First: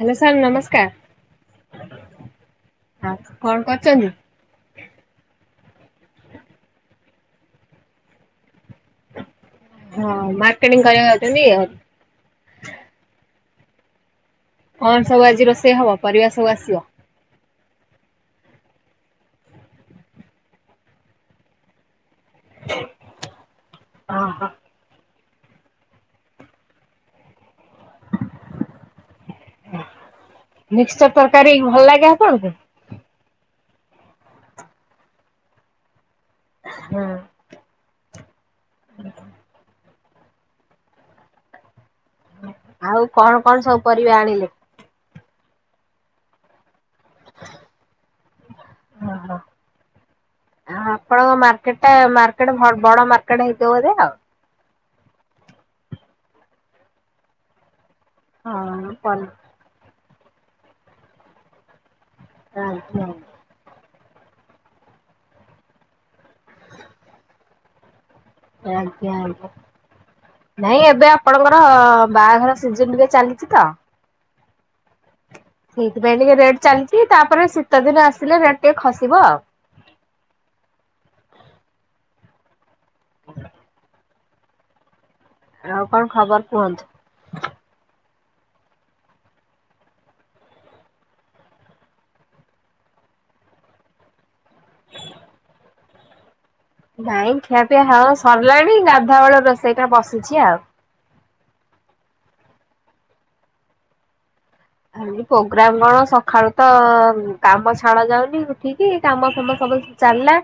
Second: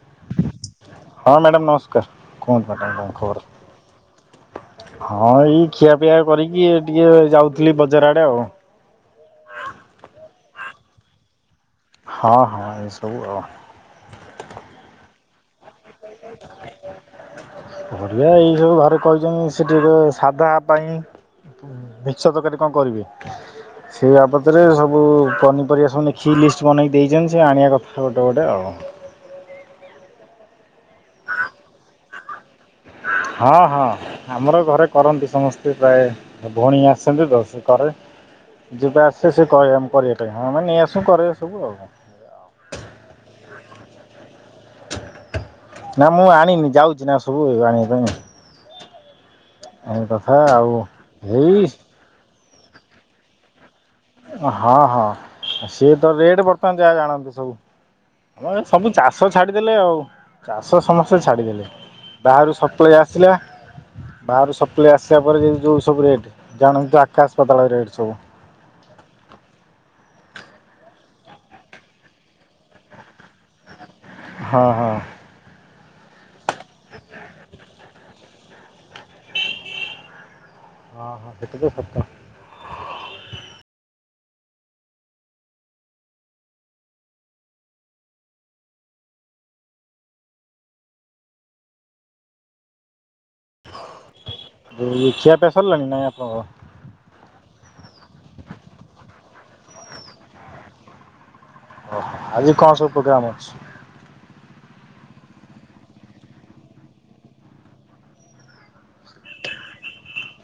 Hello sir ନମସ୍କାର madam ନମସ୍କାର କୁହନ୍ତୁ। ମ କଣ ହଁ ଖବର କଣ କରୁଛନ୍ତି? ହଁ ଏଇ ଖିଆପିଆ କରିକି ଟିକେ ଯାଉଥିଲି ବଜାର ଆଡେ ଆଉ। ହଁ, ମାର୍କେଟିଂ କରିବା ଅଉ। ହଁ ହଁ ଏସବୁ ଆଉ କଣ ସବୁ ଆଜି ରୋଷେଇ ହବ? ପରିବା ସବୁ ଆସିବ? [inaudible] ବଢିଆ ଏଇ ସବୁ ଭ କହିଛନ୍ତି ସେଠି ସାଧା ପାଇଁ ଭିକ୍ଷ ତରକାରୀ କଣ କରିବି। ସେ ବାବଦରେ ସବୁ ପନିରିବା ସବୁ ଦେଖି ଲିଷ୍ଟ ବନେଇକ ଦେଇଛନ୍ତି ସେ ଆଣିବା କଥା ଗୋଟେ ଗୋଟେ ଆଉ। ମିକ୍ସଚର ତରକାରୀ ଭଲ ଲାଗେ ଆପଣଙ୍କୁ? ହଁ ହଁ, ଆମର ଘରେ କରନ୍ତି ସମସ୍ତେ ପ୍ରାୟ। ଭଉଣୀ ଆସନ୍ତି ତ ସେ କରେ। ଯେବେ ଆସେ ସେ କହେ ଆମେ କରିବା। ହଁ ମାନେ ନେଇ ଆସୁ କର ସବୁ ଆଉ। ଆଉ କଣ କଣ ସବୁ ପରିବା ଆଣିଲେ? ନା, ମୁଁ ଆଣିନି ଯାଉଛି ଚନା ସବୁ ହେଇଗ ଆଣିବା ପାଇଁ ଆଣ କଥା ଆଉ। ଏଇ କେଡେ ଭ ବଡ ମାର୍କେଟ ହେଇଛି। ହଁ ହଁ ସିଏ ତା ରେଟ୍ ବର୍ତ୍ତମାନ ଯା ଜଣା ପଡୁଛି ସବୁ। ହଁ ରେ ସବୁ ଚାଷ ଛାଡିଦେଲେ ଆଉ। ଚାଷ ସମସ୍ତେ ଛାଡିଦେଲେଣି। ବାହାରୁ ସପ୍ଲାଇ ଆଜ୍ଞା ଆସିଲା। ବାହାରୁ ସପ୍ଲେଇ ଆସିବା ପରେ ଯେନ୍ତି ଯୋଉ ସବୁ ରେଟ ଜାଣନ୍ତୁ ଆକାଶ ପାତାଳ ରେଟ ସବୁ। ଆଞା ଭାଇ ଏବେ ଆପଣଙ୍କର ବାହାଘର ସିଜନିରେ ଚାଲିଛି ତ। ହଁ ହଁ। ସେଇଥିପାଇଁ ଟିକେ ରେଟ ଚାଲିଛି ତାପରେ ଶୀତ ଦିନ ଆସିଲେ ରେଟ ଟିକେ ଖସିବ। ଆଉ। ହଁ ହଁ କେତେ ଦୂର୍ ସ? [inaudible] [inaudible] ଆଉ କଣ ଖବର କୁହନ୍ତୁ? ଏଇ ଖିଆ ପିଆ ସରିଲାଣି ନା ନାଇଁ ଆପଣଙ୍କର। ନାଇଁ ଖିଆପିଆ ହବ ସରିଲାଣି ଗାଧୁଆ ବେଳ ରୋଷେଇଟା ବସିଛି ଆଉ। ଓଃ ଆଜି କଣ ସବୁ ପ୍ରୋଗ୍ରାମ ଅଛି? ନାଇଁ ପ୍ରୋଗ୍ରାମ କଣ ସଖାଳୁ ତ କାମ ଛାଡ଼ ଯାଉନି ଉଠିକି କାମ ଫାମ ସବୁ ଚାଲିଲା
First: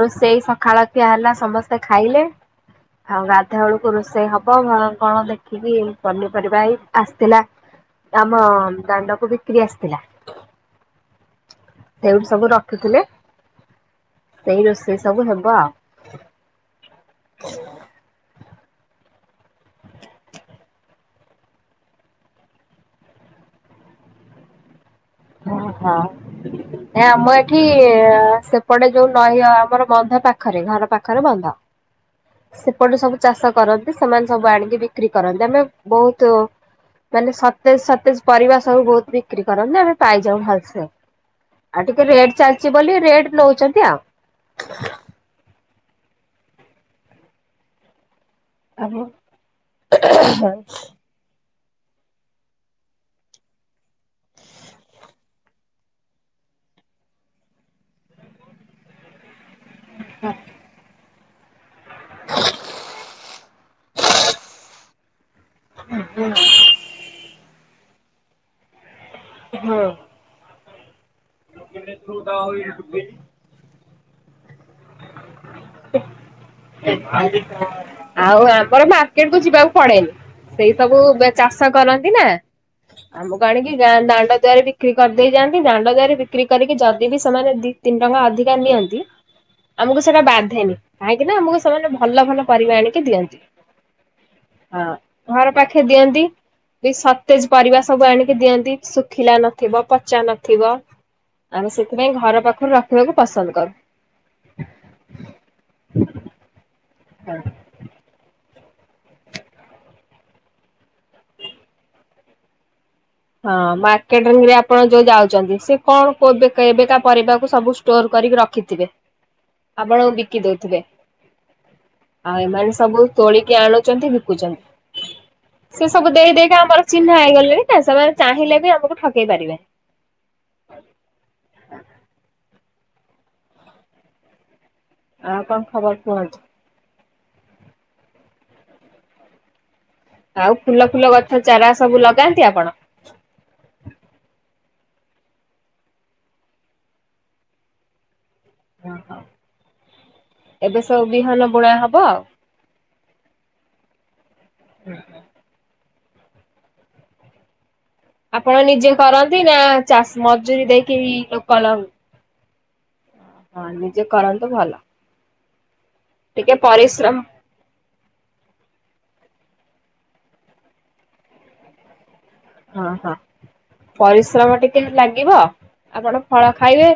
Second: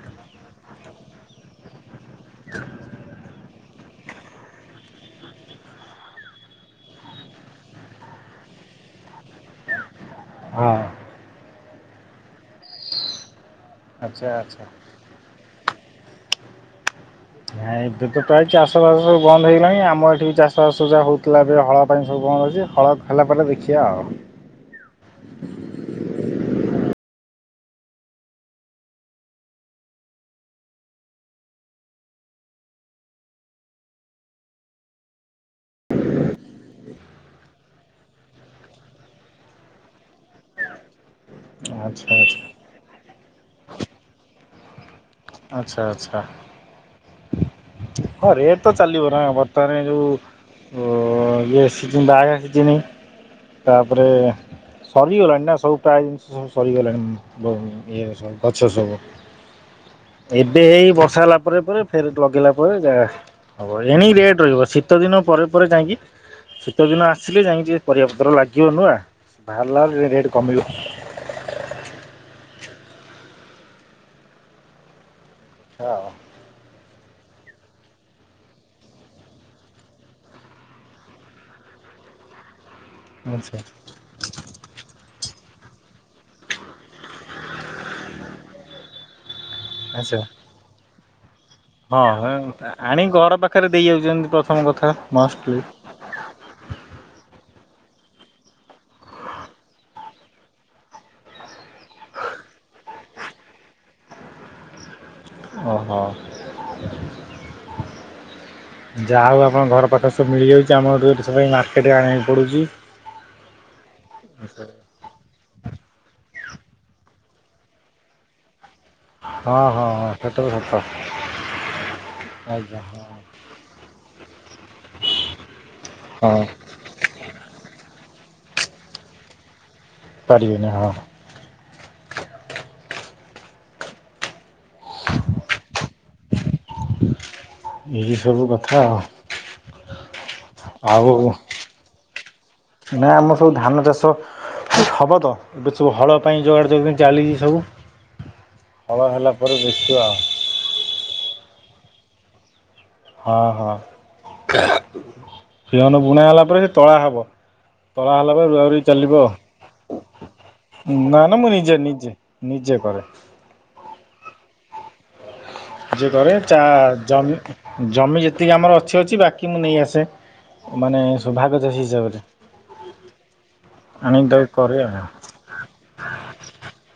ରୋଷେଇ ସଖାଳ ଖିଆ ହେଲା ସମସ୍ତେ ଖାଇଲେ ଆଉ ଗା ଗାଧୁଆ ବେଳକୁ ରୋଷେଇ ହବ ଘରେ କଣ ଦେଖିକି ପନିପରିବା ଏଇ ଆସିଥିଲା ଏ ଆମ ଦାଣ୍ଡକୁ ବିକ୍ରି ଆସିଥିଲା। ହଁ ଅଁ। ସେଉଠୁ ସବୁ ରଖୁଥିଲେ ଆଚ୍ଛା ଆଚ୍ଛା ସେଇ ରୋଷେଇ ସବୁ ହେବ ଆଉ। ନାଇଁ ଦୁକେ ପ୍ରାୟ ଚାଷ ବାସ ସବୁ ବନ୍ଦ ହେଇଗଲାଣି ଆମ ଏଠି ବି ଚାଷ ବାସ ଯାହା ହଉଥିଲା ଏବେ ହଳ ପାଇଁ ସବୁ ବନ୍ଦ ଅଛି ହଳ ହେଲା ପରେ ଦେଖିବା ଆଉ। ହେ ଆମ ଏଠି ସେପଟେ ଯୋଉ ନଈ ଆମର ବନ୍ଧ ପାଖରେ ଘର ପାଖରେ ବନ୍ଧ ସେପଟେ ସବୁ ଚାଷ କରନ୍ତି ସେମାନେ ସବୁ ଆଣିକି ବିକ୍ରି କରନ୍ତି ଆମେ ବହୁତ ମାନେ ସତେଜ ସତେଜ ପରିବା ସବୁ ବହୁତ ବିକ୍ରି କରନ୍ତି। ଆମେ ପାଇଯାଉ ଭଲସେ। ଆଉ ଟିକେ ଆଚ୍ଛା ରେଟ୍ ଆଚ୍ଛା ଚାଲିଛି ବୋଲି ରେଟ୍ ନୋଉଛନ୍ତି ଆଉ। ଆଚ୍ଛା ଆଚ୍ଛା। ହଁ ରେଟ୍ ତ ଚାଲିବ ନା ବର୍ତ୍ତମାନ ଯୋଉ ଉ ଉ ଇଏ ସିଜିନ ବାହାଘର ସିଜିନି ତାପରେ ସରିଗଲାଣି ନା ସବୁ ପ୍ରାୟ ଜିନିଷ ସବୁ ସରିଗଲାଣି ଇଏ ସବୁ ଗଛ ସବୁ ଏବେ ହେଇ ବର୍ଷା ହେଲା। ପରେ ପରେ ଫେର ତ ଲଗେଇ। ପରିବା ହବ ଏଣିକି ରେଟ୍ ରହିବ ଶୀତ ଦିନ ପରେ ପରେ ଯାଇକି ଶୀତଦିନ ଆସିଲେ ଯାଇଙ୍କି ପରିବାପତ୍ର ଲାଗିବ ନୂଆଁ। ବାହାରଲାରୁ ରେଟ କମିବ। [inaudible] ହଁ। ଆଉ ଆମର ମାର୍କେଟ କୁ ଯିବାକୁ ପଡେନି। ସେଇ ସବୁ ଚାଷ କରନ୍ତି ନା। ଆମକୁ ଆଚ୍ଛା ଆଣିକି ଗାଁ ଦାଣ୍ଡ ଦୁଆରେ ବିକ୍ରି କରିଦେଇ ଯାନ୍ତ। ଦାଣ୍ଡ ଦୁଆରେ ବିକ୍ରି କରିକି ଯଦି ବିି ସେମାନେ ଦି ତିନି ଟଙ୍କା ଅଧିକା ନିଅନ୍ତି ଆମକୁ ଆଚ୍ଛା। ସେଇଟା ବାଧେନି। କାହିଁକି ନା ଆମକୁ ସେମାନେ ଭଲ ହଁ ଭଲ ପରିବା ଆଣିକି ଆଣି ଘର ଦିଅନ୍ତି। ପାଖରେ ଦେଇଯାଉଛନ୍ତି ପ୍ରଥମ ହଁ କଥା ଘର ମଷ୍ଟଲି ପାଖେ ଦିଅନ୍ତି। ବି ସ ତେଜ ପରିବା ସବୁ ଆଣିକି ଦିଅନ୍ତି ଶୁଖିଲା ନଥିବ, ପଚା ନଥିବ, ଆମେ ସେଥିପାଇଁ ଘର ପାଖରୁ ରଖିବାକୁ ପସନ୍ଦ କରୁ। ଅହ। ହଁ। ଯାହା ହଉ ଆପଣ ଘର ପାଖରେ ସବୁ ମିଳିଯାଉଛି। ଆମରଠୁ ଏ ମାର୍କେଟରେ ଆଣିବାକୁ ପଡ଼ୁଛି। ହଁ, ମାର୍କେଟିଂ ରେ ଆପଣ ଯୋଉ ଯାଉଛନ୍ତି। ସେ କଣ କୋ କେବେକା ପରିବାକୁ ସବୁ ଷ୍ଟୋର କରିକି ରଖିଥିବେ। ହଁ ହଁ ହଁ ଆପଣଙ୍କୁ ବିକି ସେଟା ତ ସତ ଦଉଥିବେ। ଆଉ ଏମାନେ ଆଜ୍ଞା ସବୁ ହଁ। ତୋଳିକି ଆଣୁଛନ୍ତି ବିକୁଚନ୍ତି। ସେ ସବୁ ଦେଇ ହଁ ଦେଇକି ଆମର ଚିହ୍ନା ହେଇଗଲେଣି ନା। ଚାହିଁଲେ ବି ଆମକୁ ଠକେଇ ପାରିବେ। ପାରିବେନି ହଁ। ଆଉ କଣ ଖବର କୁହନ୍ତୁ? ଏଇ ସବୁ କଥା ଆଉ। ଆଉ ଫୁଲ ଫୁଲ ଆଉ ଗଛ ଚାରା ସବୁ ଲଗାନ୍ତି ଆପଣ? ନା ଆମର ସବୁ ଧାନ ଚାଷ ହବ ତ ଏବେ ସବୁ ହଳ ପାଇଁ ଯୋଗାଡ଼ ଯୋଗ ଚାଲିଛି ସବୁ। ହଳ ହେଲାପରେ ଦେଖିବାଆଉ। ଏବେ ସବୁ ବିହନ ବୁଣା ହବ ଆଉ। ହଁ ହଁ ବିହନ ବୁ ବୁଣା ହେଲା ପରେ ସେ ତଳା ହବ। ଆପଣ ନିଜେ କରନ୍ତି! ନା ଚାଷ ମଜୁୁରୀ ଦେଇକି ନା ନା ମୁଁ ଲୋକ ନିଜେ ଲ ନିଜେ ନିଜେ କରେ। ହଁ ନିଜେ କରନ୍ତୁ ଭଲ। ଯେ କରେ ଟିକେ ଚା ପରିଶ୍ରମ ଜମି ଜମି ଯେତିକି ଆମର ଅ କିଛି ଅଛି। ବାକି ମୁଁ ନେଇ ଆସେ, ମାନେ ସବୁ ଭାଗ ଚାଷୀ ହିସାବରେ। ହ ହଁ ଆଣିକି ତାକୁ ପରିଶ୍ରମ କରେ ଟିକେ ଆଉ। ଲାଗିବ। ଆପଣ ଫଳ ଖାଇବେ।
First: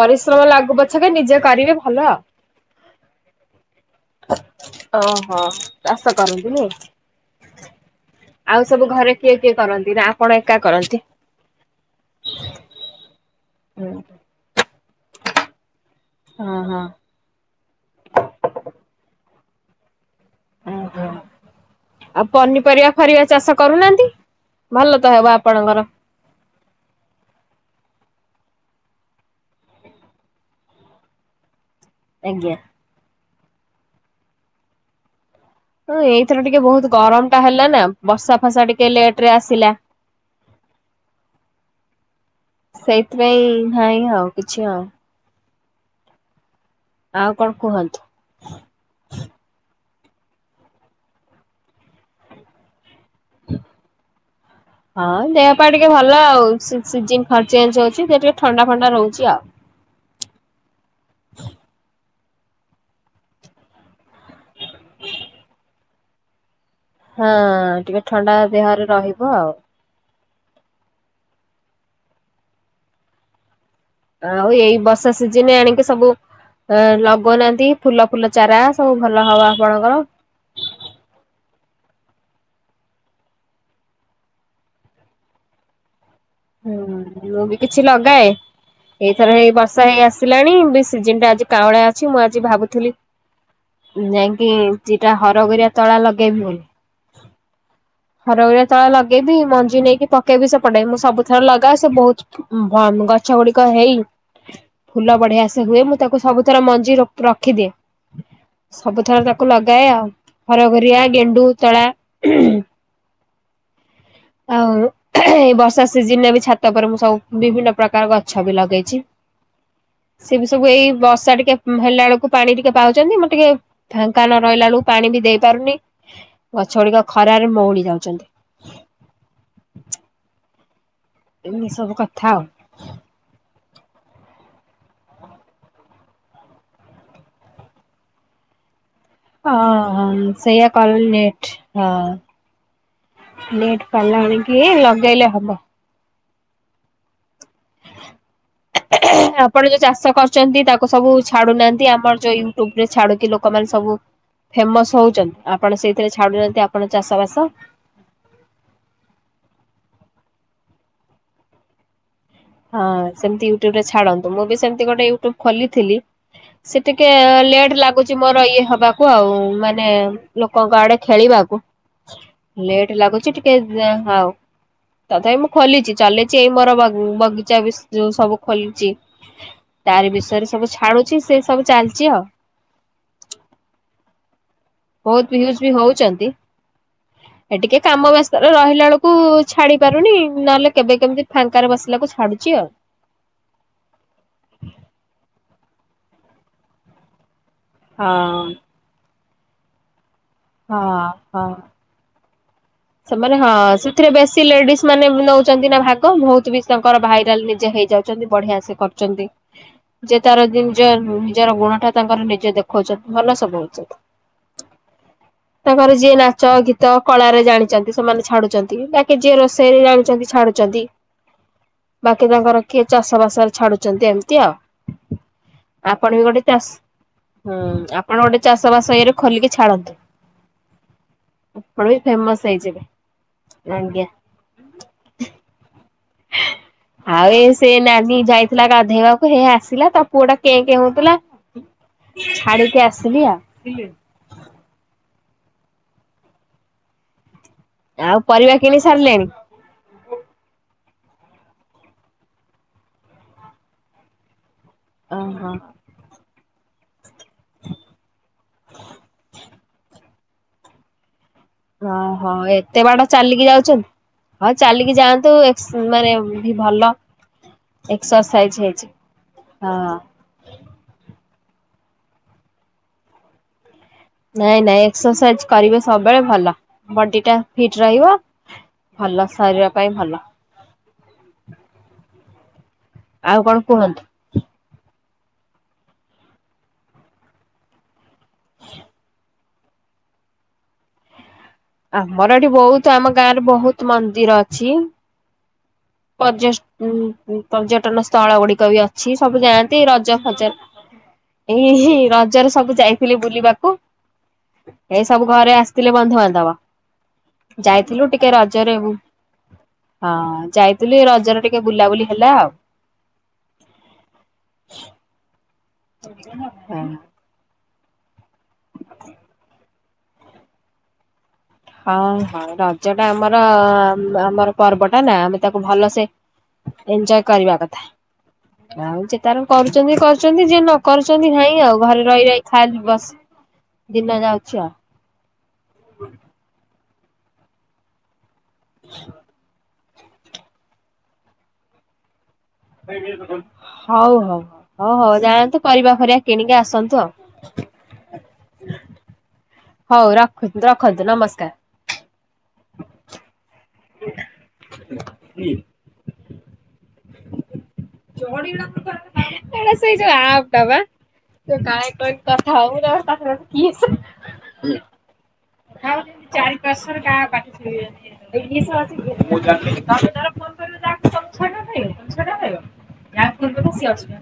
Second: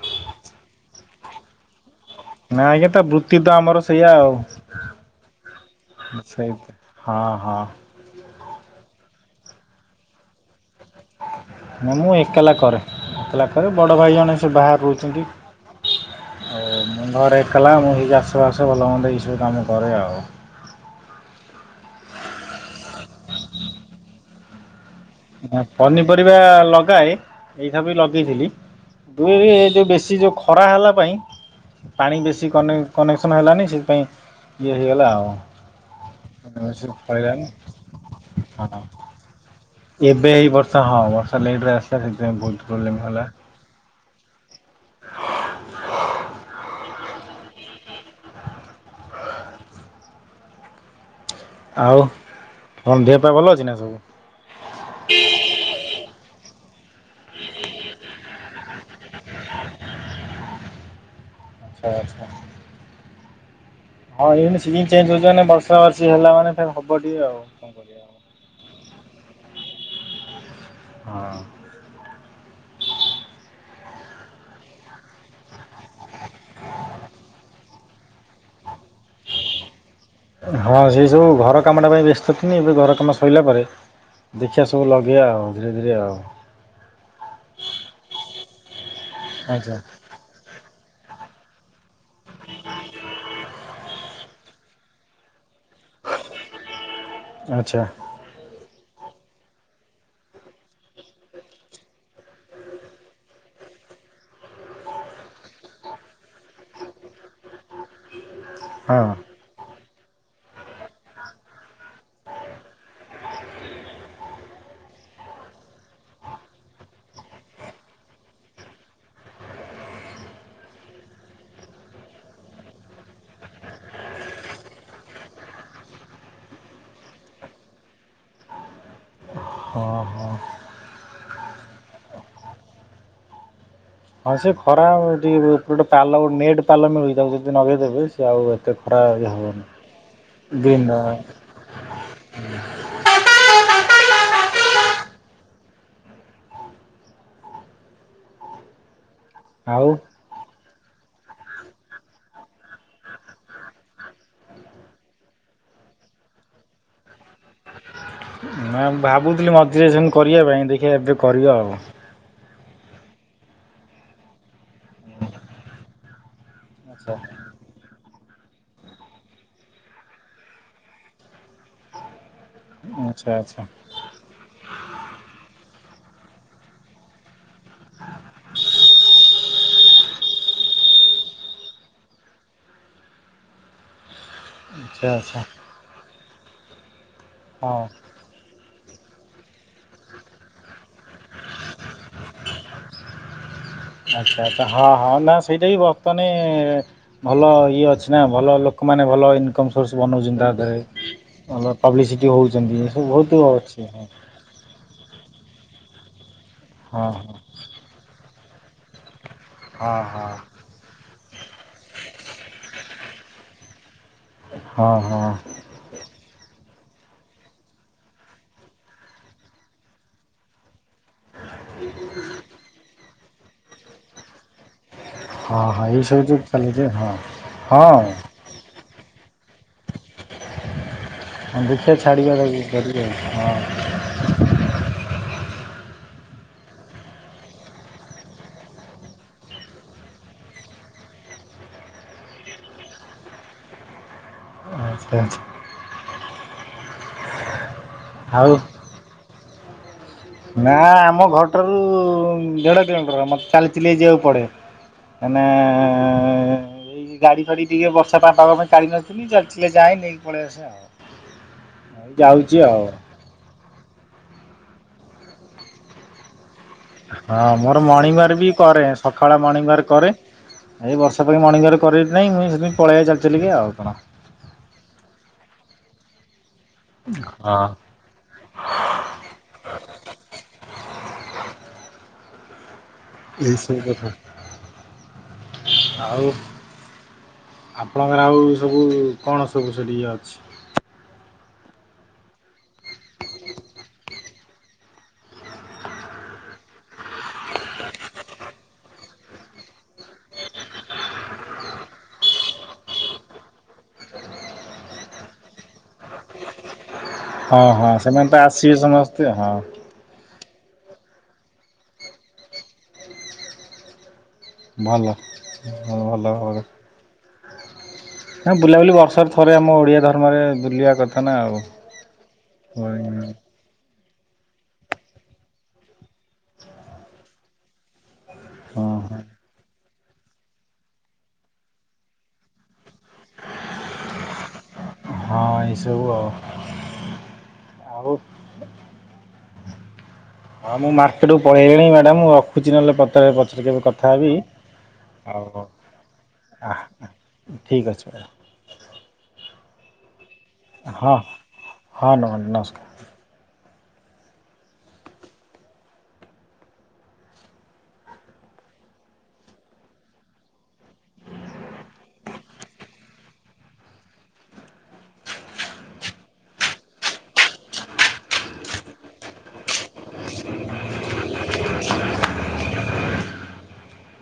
ପରିଶ୍ରମ ଲାଗୁ ପଛକେ ନିଜେ କରିବେ ଭଲଅ। ନାଇଁ, ଆଜ୍ଞା ତ ବୃତ୍ତି ତ ଆମର ସେଇଆ ଆଉ ଓହୋ ଚାଷ କରନ୍ତିନି ସେଇତ ହଁ ହଁ। ଆଉ ସବୁ ଘରେ କିଏ? କରନ୍ତି ନା ଆପଣ ଏକା କରନ୍ତି ମୁଁ ଏକଲା କରେ ଏକଲା ହଁ ବଡ ଭାଇ ଜଣେ ସେ ବା ବାହାର ରହୁଛନ୍ତି ଓ ହଁ ମୁଁ ଘରେ କଲା ମୁଁଇ ଆକ୍ସ ବାସ ଭଲ ମନ୍ଦେ ଏସବୁ କାମ କରେ ଆଉ ଓହୋ ଆଉ ପନିପରିବା ଫରିବା ଚାଷ କରୁନାହାନ୍ତି ଭଲ ତ ହେବ ଆପଣଙ୍କର ପନିପରିବା ଲଗାଏ ଏସାବି ଲଗା ଦେଇଥିଲ ଦୁ ଯୋଉ ବେଶୀ ଯୋଉ ଖରା ହେଲା ପାଇଁ ପାଣି ବେଶୀ ଆଜ୍ଞା। କନେକ୍ସନ ନ ହେଲାନି ସେଥିପାଇଁ ଇଏ ହେଇଗଲା ଆଉ ହଁ ଏଇଥର ଟିକେ ସେ ବହୁତ ଗରମ ଟା ଫଳିଲାନି ହେଲା ନା ବର୍ଷା ଫସା ହଁ। ଟିକେ ଲେଟରେ ଆସିଲା ଏବେ ଏଇ ବର୍ଷା ହଁ ବର୍ଷା ଲେଟରେ ଆସିଲା ସେଥିପାଇଁ ବହୁତ ପ୍ରୋବ୍ଲେମ ହେଲା ହଉ କିଛି ଆଉ ଆଉ କଣ କୁହନ୍ତୁ ଆଉ ତମ ଦେହ ପା ଭଲ ଅଛି ନା ସବୁ? ହଁ ଦେହ ପା ଟିକେ ଭଲ ଆଉ ସିଜିନ ଚେଞ୍ଜ ହଉଛି ସେ ଟିକେ ଥଣ୍ଡା ଫଣ୍ଡା ରହୁଛି ଆଉ ହଁ [inaudible] ଆଛା ଆଛା ହଁ ଏଇନେ ସିଜିନ ଚେଞ୍ଜ ହଉଛେ ନା ହେଲା ମାନେ ଫେର୍ ହବ ଟିକେ ହଁ ଆଉ କଣ କରିବା ଟିକେ ଥଣ୍ଡା ଦେହରେ ରହିବ ଆଉ ହଁ ଆଉ ଏଇ ବର୍ଷା ସିଜନରେ ଆଣିକି ସବୁ ଲଗଉନାହାନ୍ତି ଫୁଲ ଫୁଲ ଚାରା ସବୁ ଭଲ ହବ ଆପଣଙ୍କର ହଁ ସେ ସବୁ ଘର କାମଟା ପାଇଁ ବ୍ୟସ୍ତ ଥିନି ଏବେ ଘର କାମ ସଇଲା ପରେ ଦେଖିବା ସବୁ ଲଗେଇବା ଆଉ ଧୀରେ ଧୀରେ ଆଉ ହୁଁ ମୁଁ ବି କିଛି ଲଗାଏ ଏଇଥର ହେଇ ଆଚ୍ଛା ବର୍ଷା ହେଇ ଆସିଲାଣି ସିଜନ ଟା ଆଜି କାଉଳା କିଛି ମୁଁ ଆଜି ଭାବୁଥିଲି ନାଇ ଦିଟା ହରଗଉରିଆ ତଳା ଲଗେଇବି ବୋଲି ଆଚ୍ଛା ରହିରା ତଳ ଲଗେଇବି ମଞ୍ଜି ନେଇକି ପକେଇବି ରୋଇର ତଳ ଲଗେଇବି ମଞ୍ଜି ନେଇ ପକେଇବି ସେପଟେ ମୁଁ ସବୁଥର ଲଗାଏ ସେ ବହୁତ ଗଛ ଗୁଡିକ ହେଇ ଫୁଲ ବଢିଆ ସେ ହୁଏ ମୁଁ ତାକୁ ସବୁଥର ମଞ୍ଜି ରଖିଦିଏ ହଁ ସବୁଥର ତାକୁ ଲଗାଏ ଆଉ । ହରଘରିଆ, ଗେଣ୍ଡୁ, ତଳା ଆଉ ଏଇ ବର୍ଷା ସି ଯାଉଛନ୍ତି। ହଁ ହଁ। ଏମିତି ସବୁ କଥା ଆଉ। ହଁ ସେ ଖରା ଟିକେ ଗୋଟେ ପାଲ ନେଟ ପାଲ ମିଳୁଚି ତାକୁ ଯଦି ନଗେଇଦେବେ ସେ ଆଉ ଏତେ ଖରା ଇଏ ହଁ ହବନି ହ ସେଇଆ ଗ୍ରୀନ୍ କଲେ ଲେଟ ହଁ ଲେଟ କଲାଣି କି ଲଗେଇଲେ ହବ। ଏ ଏ ଏହେ଼ ଆପଣ ଯୋଉ ଆଉ ଚାଷ କରୁଛନ୍ତି ତା ଲୋକ ସବୁ ଛାଡୁନାହାନ୍ତି ଆମର ଯୋଉ ୟୁଟ୍ୟୁବ ରେ ଛାଡୁ କି ଲୋକମାନେ ସବୁ ଫେମସ ହଉଛନ୍ତି । ଆପଣ ସେଇଥିରେ ଛାଡୁନାହାନ୍ତି ଆପଣ ଚାଷ ବାସ । ନା ଭାବୁଥିଲି ମଝିରେ ସେମତି କରିବା ପାଇଁ ଦେଖିବା ଏବେ କରିବ ଆଉ। ହଁ ସେମତି ୟୁଟ୍ୟୁବ ରେ ଛାଡନ୍ତୁ । ମୁଁ ବି ସେମିତି ଗୋଟେ ୟୁଟ୍ୟୁବ ଖୋଲିଥିଲି । ସେ ଟିକେ ଲେଟ୍ ଲାଗୁ ମୋର ଇଏ ହବାକୁ ଆଉ ମାନେ ଲୋକଙ୍କ ଆଡେ ଖେଳିବାକୁ । ଲେଟ୍ ଆଚ୍ଛା ଲାଗୁଛି ଟିକେ ଆଚ୍ଛା ହଉ ତଥାପି ମୁଁ ଖୋଲିଛି । ଚଲେଇଛି ଏଇ ମୋର ବଗ ବଗି ବି ଯୋଉ ସବୁ ଖୋଲିୁଛି ।ତାର ବିଷୟରେ ସବୁ ଛାଡୁଛି। ସେ ସବୁ ଚାଲିଛି ଆଉ। ଆଚ୍ଛା ବହୁତ ଆଚ୍ଛା ଭିୟୁଜ ବି ହଉଛନ୍ତି। ଏ ଟିକେ ହଁ କାମ ବ୍ୟସ୍ତାରେ ରହିଲା ବେଳ କୁ ଛାଡି ପାରୁନି ନହେଲେ କେବେ କେମିତି? ଫାଙ୍କାରେ ବସିଲାକୁ ଛାଡୁଛି ଆଉ। ଆଚ୍ଛା ଆଚ୍ଛା ହଁ ହଁ ନା ସେଇଟା ହି ବର୍ତ୍ତମାନେ ଭଲ ଇଏ ଅଛି ନା ହଁ। ଭଲ ଲୋକମାନେ ଭଲ ଇନ କମ ସୋର୍ସ। ବନଉଚନ୍ତି ତା ହଁ ହଁ। ଦେହେରେ ପବ୍ଲିସିଟି ହେଉ ସେମାନେ ହଁ ସେଥିରେ ବେଶୀ ଲେଡିସ୍ ମାନେ ନଉଛନ୍ତି ନା ଭାଗ ବହୁତ ବି ତାଙ୍କର ହଁ ଭାଇରାଲ ନିଜେ ହେଇଯାଉଛନ୍ତି। ବଢ଼ିଆ ସେ କରିୁଛନ୍ତି। ହଁ ଯେ ହଁ। ତାର ନିଜ ନିଜର ଗୁଣ ଟା ତାଙ୍କର ନିଜେ ଦେଖଉଛ ଭଲ ସବୁ ଉଚିତ। ହଁ ହଁ ତାଙ୍କର ଯିଏ ନାଚ, ଗୀ ତ କଳାରେ ଜାଣି ଯଦି ସେମାନେ ଛାଡୁଛନ୍ତି। ତାକେ ଯିଏ ରୋଷେଇରେ ଜାଣିଛନ୍ତି ଛାଡୁଛନ୍ତି। ବାକି କଣ କର କି ଚାଷ ସମସ୍ତଙ୍କ ଛାଡ଼ୁଛନ୍ତି ଏମିତି ଆଉ। ହଁ ହଁ ଆପଣ ବି ଏଇସବୁ ଯୋଉ ଗୋଟେ ଚାଷୀ ଚାଲିଛି ହଁ ହୁଁ। ହଁ ଆପଣ ଗୋଟେ ଚାଷ ବାସ ଇଏରେ ଖୋଲିକି ଛାଡ଼ନ୍ତୁ। ହଁ ଦେଖିଆ ଛାଡିବା ଖୋଲିକି ଆଜ୍ଞା। କରିବେ ଆଉ ହଁ। ଆଉ ଏ ସେ ନାନୀ ଯାଇଥିଲା ଗାଧେଇବାକୁ ହେ ଆସିଲା ତା ପୁଅ ଟା କେଁ କେଁ ହଉଥିଲା ଛାଡିକି ଆସିଲି ଆଉ। ହଁ। ଆଉ ପରିବା କିଣି ସାରିଲେଣି? ନା ଆମ ଘରଟାରୁ ଦେଢ କିଲୋମିଟର। ମତେ ଚାଲିି ଚାଲି ଯିବାକୁ ପଡେ। ମାନେ ଓହୋ ଏଁ- ଏଁ- ଏଁ- ଏଁ ଏଇ ଗାଡି ଫାଡି ଟିକେ ବର୍ଷା ପାଗ ପାଇଁ କାଢି ନଥିଲି ଚାଲିଥିଲେ ଯାଏଁ ନେଇକି ପଳେଇ ଆସେ ଆଉ। ଏଇ ଓହୋ ଯାଉଛି ଏତେ ଆଉ ବାଟ ଚାଲିକି ଯାଉଚନ୍ତି? ହଁ ଚାଲିକି ଯାଆନ୍ତୁ ଏକ୍ସ ମାନେ ବି ଭଲ ହଁ ମୋର ମର୍ଣ୍ଣି ୱାର୍କ ବି ଏକ୍ସରସାଇଜ କରେ। ହେଇଛି। ସକାଳ ମର୍ଣ୍ଣିିଂ ୱାର୍କ ହଁ କରେ ଏଇ ବର୍ଷା ପାଇଁ ମର୍ଣ୍ଣି ୱାର୍କ କରିଲିନେଇଁ ମୁଇଁ ସେଥିପାଇଁ ପଳେଇ ଆଇଲି ଚାଲି ଚାଲିକି ଆଉ କଣ? ନାଇଁ ନାଇଁ ଏକ୍ସରସାଇଜ କରିବେ ସବୁବେଳେ ଭଲ। ବଡି ଟା ହଁ ଫିଟ ରହିବ ଭଲ ଶରୀର ପାଇଁ ଭଲ। ଆଉ ଏଇ କଣ ସବୁ କୁହନ୍ତୁ? କଥା। ଆଉ ଆପଣଙ୍କର ଆଉ ସବୁ କଣ ସବୁ ସେଠି ଇଏ ଅଛି? ଆମର ଏଠି ବହୁତ ଆମ ଗାଁ ରେ ବହୁତ ମନ୍ଦିର ଅଛି। ପର୍ଯ୍ୟ ସନ୍ ଉଁ ପର୍ଯ୍ୟଟନ ସ୍ଥଳ ଗୁଡିକ ବି ଅଛି। ସବୁ ଯାଆନ୍ତି ରଜ ଫଜରେ ଏଇ ଏଇ ରଜରେ ସବୁ ଯାଇଥିଲେ ବୁଲିବାକୁ ଏଇ ସବୁ ଘରେ ଆସିଥିଲେ ବନ୍ଧୁବାନ୍ଧବ। ହଁ ହଁ ଯାଇଥିଲୁ ଟିକେ ସେମାନେ ତ ଆସିବେ ସମସ୍ତେ ଆଉ ହଁ। ଯାଇ ବି ବୋଲି ରଜରେ ଟିକେ ବୁଲାବୁଲି ହେଲା ଆଉ । ଭଲ। ହୁଁ ଭଲ ଭାବରେ ନା ବୁଲାବୁଲି ବର୍ଷରେ ଥରେ ଆମ ଓଡ଼ିଆ ଧର୍ମରେ ବୁଲିବା କଥା ନା ଆଉ। ହଁ ହଁ ରଜ ଟା ଆମର ଆମର ପର୍ବଟା ନା ଆମେ ତାକୁ ଭଲସେ ଏଞ୍ଜୟ କରିବା କଥା। ହଁ ଆଉ ସେ ତାର କରୁ କରୁଚନ୍ତି କରୁଚନ୍ତି ଯିଏ ନକରୁଚନ୍ତି ନାହିଁ ଆଉ। ଘରେ ରହି ରହି ଖାଇ ବସି ଦିନ ଯାଉଛି ଆଉ । ହଁ ଏସବୁ ଆଉ । ଆଉ ହ ହଁ ମୁଁ ମାର୍କୁ ପଳେଇଲିଣି ମ୍ୟାଡାାମ ମୁ ହଉ ହଉ ହଉ ହଉ ହଉ ଯାଣନ୍ତୁ ଆଉ କରିବା ଫିବା କିଣିକି ଆସନ୍ତୁ ଠିକ୍ ଅଛି ମ୍ୟାଡ଼ାମ ଆଉ ହଉ ରଖ ହଁ ହଁ ନ ନମସ୍କାର ହଁ ଥା ହଉ ତି ଚାରି ପାଞ୍ଚ ହରେ ଗାଁ ପାଠ ଜ ଅ ତମେ ତର ଫୋ କରିବ ଯାହା ତମେ ଛଟା ଖବ ତମେ ଛଟା ଖବ ଯାହା ଫ କର ସିଏ ଅସୁଧା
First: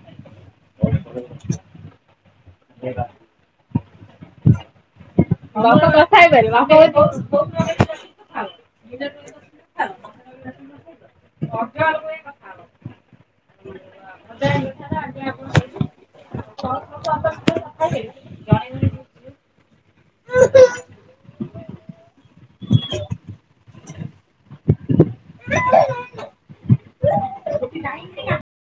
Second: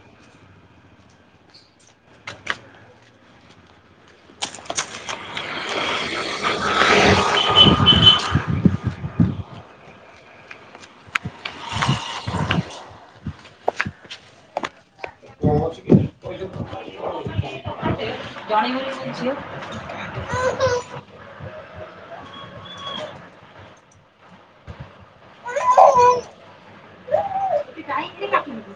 ାର ଜଣ [inaudible]